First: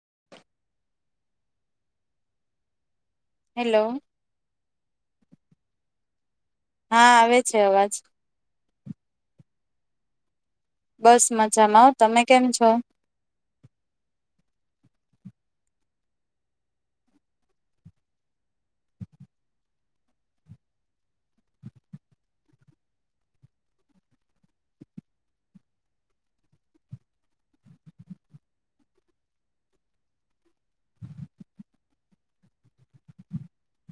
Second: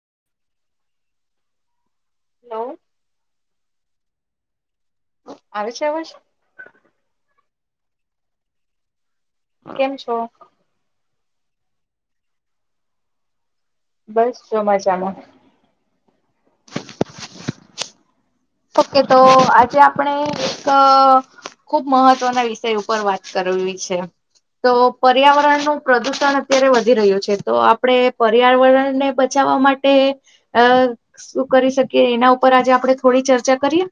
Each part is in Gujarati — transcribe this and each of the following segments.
[inaudible] હલો હેલો આવે છે આવ છે હા આવે છે અવાજ કેમ છો બસ મજામાં આવ તમે કેમ છો બસ જો મજામાં ઓકે તો આજે આપણે એક ખુબ મહત્વના વિષય ઉપર વાત કરવી છે તો પર્યાવરણનું પ્રદુષણ અત્યારે વધી રહ્યું છે તો આપણે પર્યાવરણને બચાવવા માટે શું કરી શકીએ એના ઉપર આજે આપણે થોડી ચર્ચા કરીએ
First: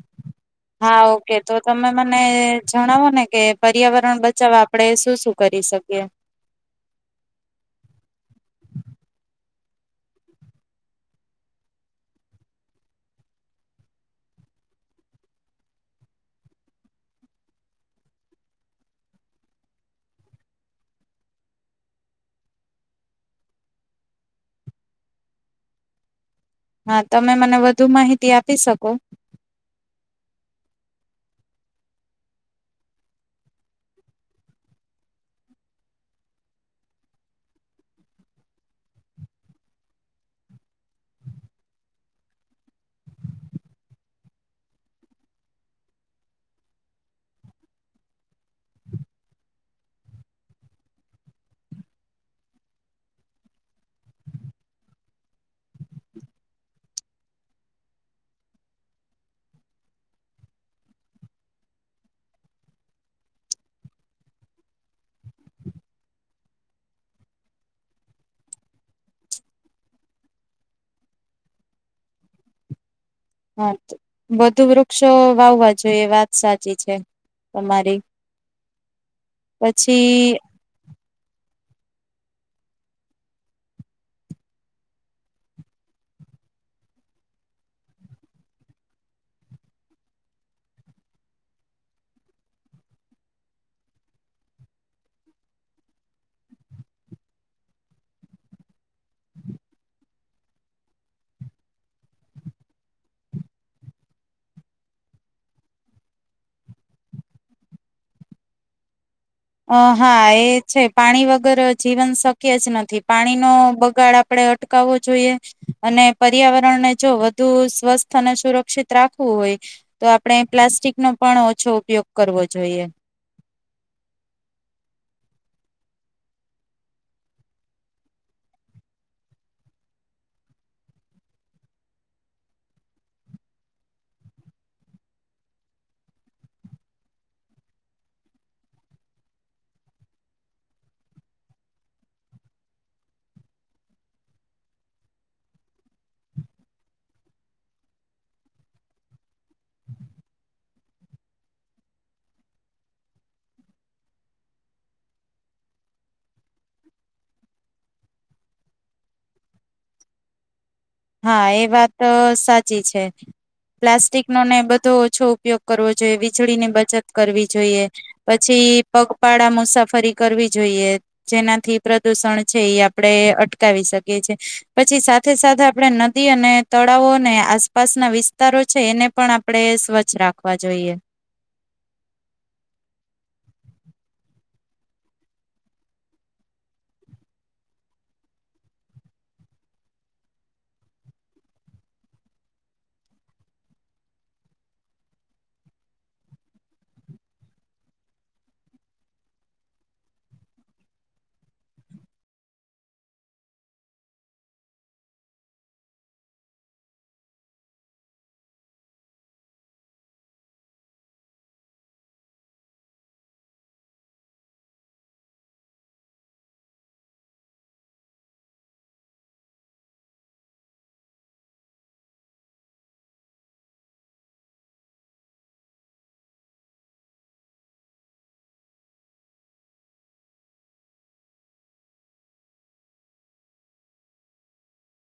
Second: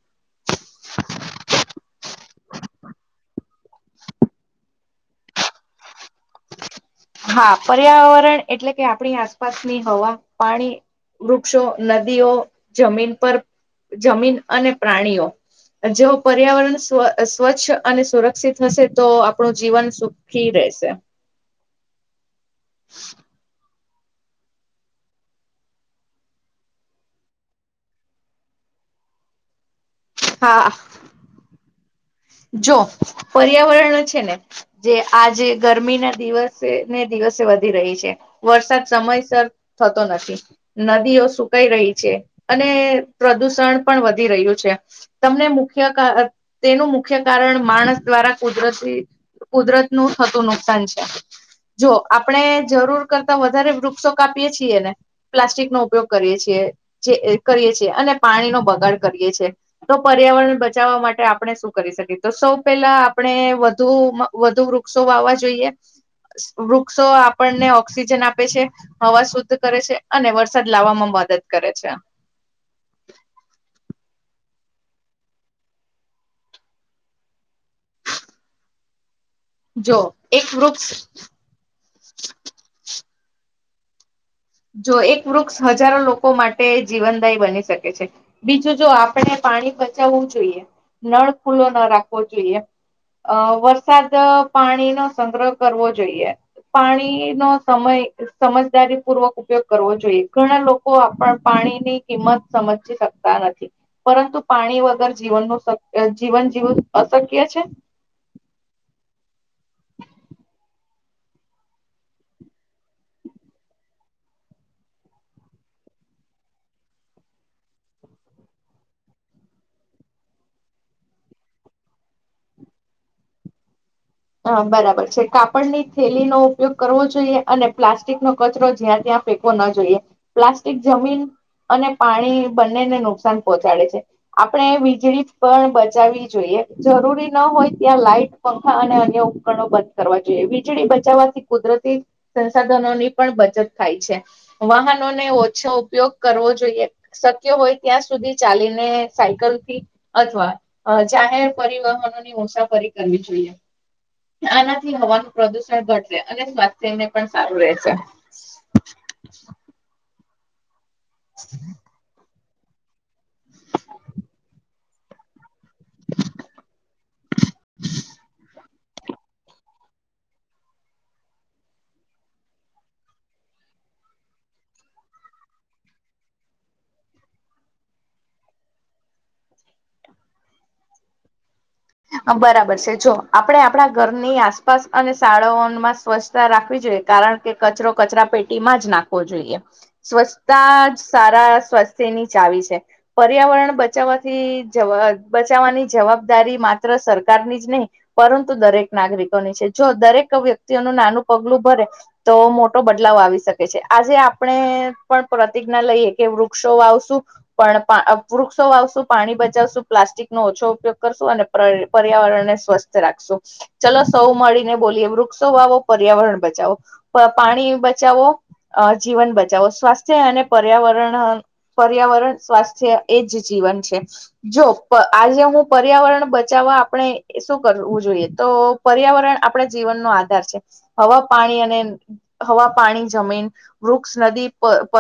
હા ઓકે તો તમે મને જણાવો ને કે પર્યાવરણ બચાવવા આપણેે શું શું કરી શકીએ આપાસની હવા પાણી વૃક્ષો નદીઓ જમીન પર જમીન અને પ્રાણીઓ જો પર્યાવરણ સ્વ સ્વચ્છ અને સુરક્ષિત હશે તો આપણું જીવન સુખી રહેશે [inaudible] હા તમે મને વધુ માહિતી આપી શકો આફ જો પર્યાવરણ છે ને જે આજે ગરમી ના દિવસે ને દિવસે વધી રહી છે વરસાદ સમયસર થતો નથી નદીઓ સુકાઈ રહી છે અને પ્રદુષણ પણ વધી રહ્યું છે તમને મુખ્ય તેનું મુ કાર માણસ દ્વારા કુદરતી કુદરત નું થતું નુકસાન છે જો આપણે જરૂર કરતા વધારે વૃક્ષો કાપીએ છીએ ને પ્લાસ્ટિક નો ઉપયોગ કરીએ છીએ જે કરીએ છીએ અને પાણીનોો બગાડ કરીએ છીએ તો પર્યાવરણ બચાવવા માટે આપણે કરી શકીએ તો સૌ પેહેલા આપણે વધુ વધુ વૃક્ષો વાવા જોઈએ વૃક્ષો આપણને ઓક્સિજન આપે છે હવા શુદ્ધ કરે છે અને વરસાદ લાવવામાં મદદ કરે છે હા બધું વૃક્ષો વાવવા જોઈએ વાત સાચી છે તમારી જો પછી એક વૃક્ષ જો એક વૃક્ષ હજારો લોકો માટે જીવનદાયી બની શકે છે બીજું જો આપણે પાણી બચાવવું જોઈએ નળ ખુલ્લો ના રાખવો જોઈએ અ વરસાદ પાણીનોો સંગ્રહ કરવો જોઈએ પાણીનો સમય સમજદારી પૂર્વક ઉપયોગ કરવો જોઈએ ઘણા લોકો આપણ પાણીની કિંમત સમજીજી શકતા નથી પરંતુ પાણી વગર જીવનનું જીવન જીવું અશક્ય છે અ હા એ છે પાણી વગર જીવન શક્ય જ નથી પાણીનો બગાડ આપણે અટકાવવો જોઈએ અને પર્યાવરણને જો વધુ સ્વસ્થ અને સુરક્ષિત રાખવું હોય તો આપણે પ્લાસ્ટિકનોો પણ ઓછો ઉપયોગ કરવો જોઈએ હ બરાબર છે કાપડની થેલી નો ઉપયોગ કરવો જોઈએ અને પ્લાસ્ટિક નો કચરો જ્યાં ત્યાં ફેંકવો ન જોઈએ પ્લાસ્ટિક જમીન અને પાણી બંનેને નુકસાન પહોંચાડે છે આપણે વીજળી પણ બચાવવી જોઈએ જરૂરી ન હોય ત્યાં લાઈટ પંખા અને ઉપકરણ બંધ કરવા જોઈએ વીજળી બચાવવાથી કુદરતી સંસાધનોની પણ બચત થાય છે વાહનોને ઓછો ઉપયોગ કરવો જોઈએ શક્ય હોય ત્યાં સુધી ચાલીને સાયકલથી અથવા જાહેર પરિવહનો ની મુસાફરી કરવી જોઈએ આનાથી હવાનું પ્રદુષણ ઘટશે અને સ્વાસ્થ્યને પણ સારું રહેશે હા એ વાત સાચ પ્લાસ્ટિક નો ને બધો ઓછો ઉપયોગ કરવો જોઈએ વીજળી ની બચત કરવી જોઈએ પછી પગપાળા મુસાફરી કરવી જોઈએ જેનાથી પ્રદુષણ છે એ આપડે અટકાવી શકીએ છીએ પછી સાથે સાથે આપણે નદી અને તળાવો અને આસપાસના વિસ્તારો છે એને પણ આપણે સ્વચ્છ રાખવા જોઈએ બરાબર છે જો આપણે આપણા ઘરની આસપાસ અને શાળાઓમાં સ્વચ્છતા રાખવી જોઈએ કારણ કે કચરો કચરા પેટીમાં જ નાખવો જોઈએ સ્વચ્છતા જ સારા સ્વસ્થ્યની ચાવી છે પર્યાવરણ બચાવવાથી જ બચાવવાની જવાબદારી મા સરકારની જ નહીં પરંતુ દરેક નાગરિકોની છે જો દરેક વ્યક્તિઓનું નાનું પગલું ભરે તો મોટો બદલાવ આવી શકે છે આજે આપણે પણ પ્રતિજ્ઞા લઈએ કે વૃક્ષો વાવશું પણ વૃક્ષો વાવશું પાણી બચાવશું પ્લાસ્ટિક નો ઓછો ઉપયોગ કરશું અને પર્યાવરણને સ્વસ્થ રાખશું ચલો સૌ મળીને બોલીએ વૃક્ષો વાવો પર્યાવરણ બચાવો પાણી બચાવો જીવન બચાવો સ્વાસ્થ્ય અને પર્યાવરણ પર્યાવરણ સ્વાસ્થ્ય એ જ જીવન છે જો આજે હું પર્યાવરણ બચવા આપણે શું કરવું જોઈએ તો પર્યાવરણ આપણા જીવનનો આધાર છે હવા પાણી અને હવા પાણી જમીન વૃક્ષ નદી પ પર્વત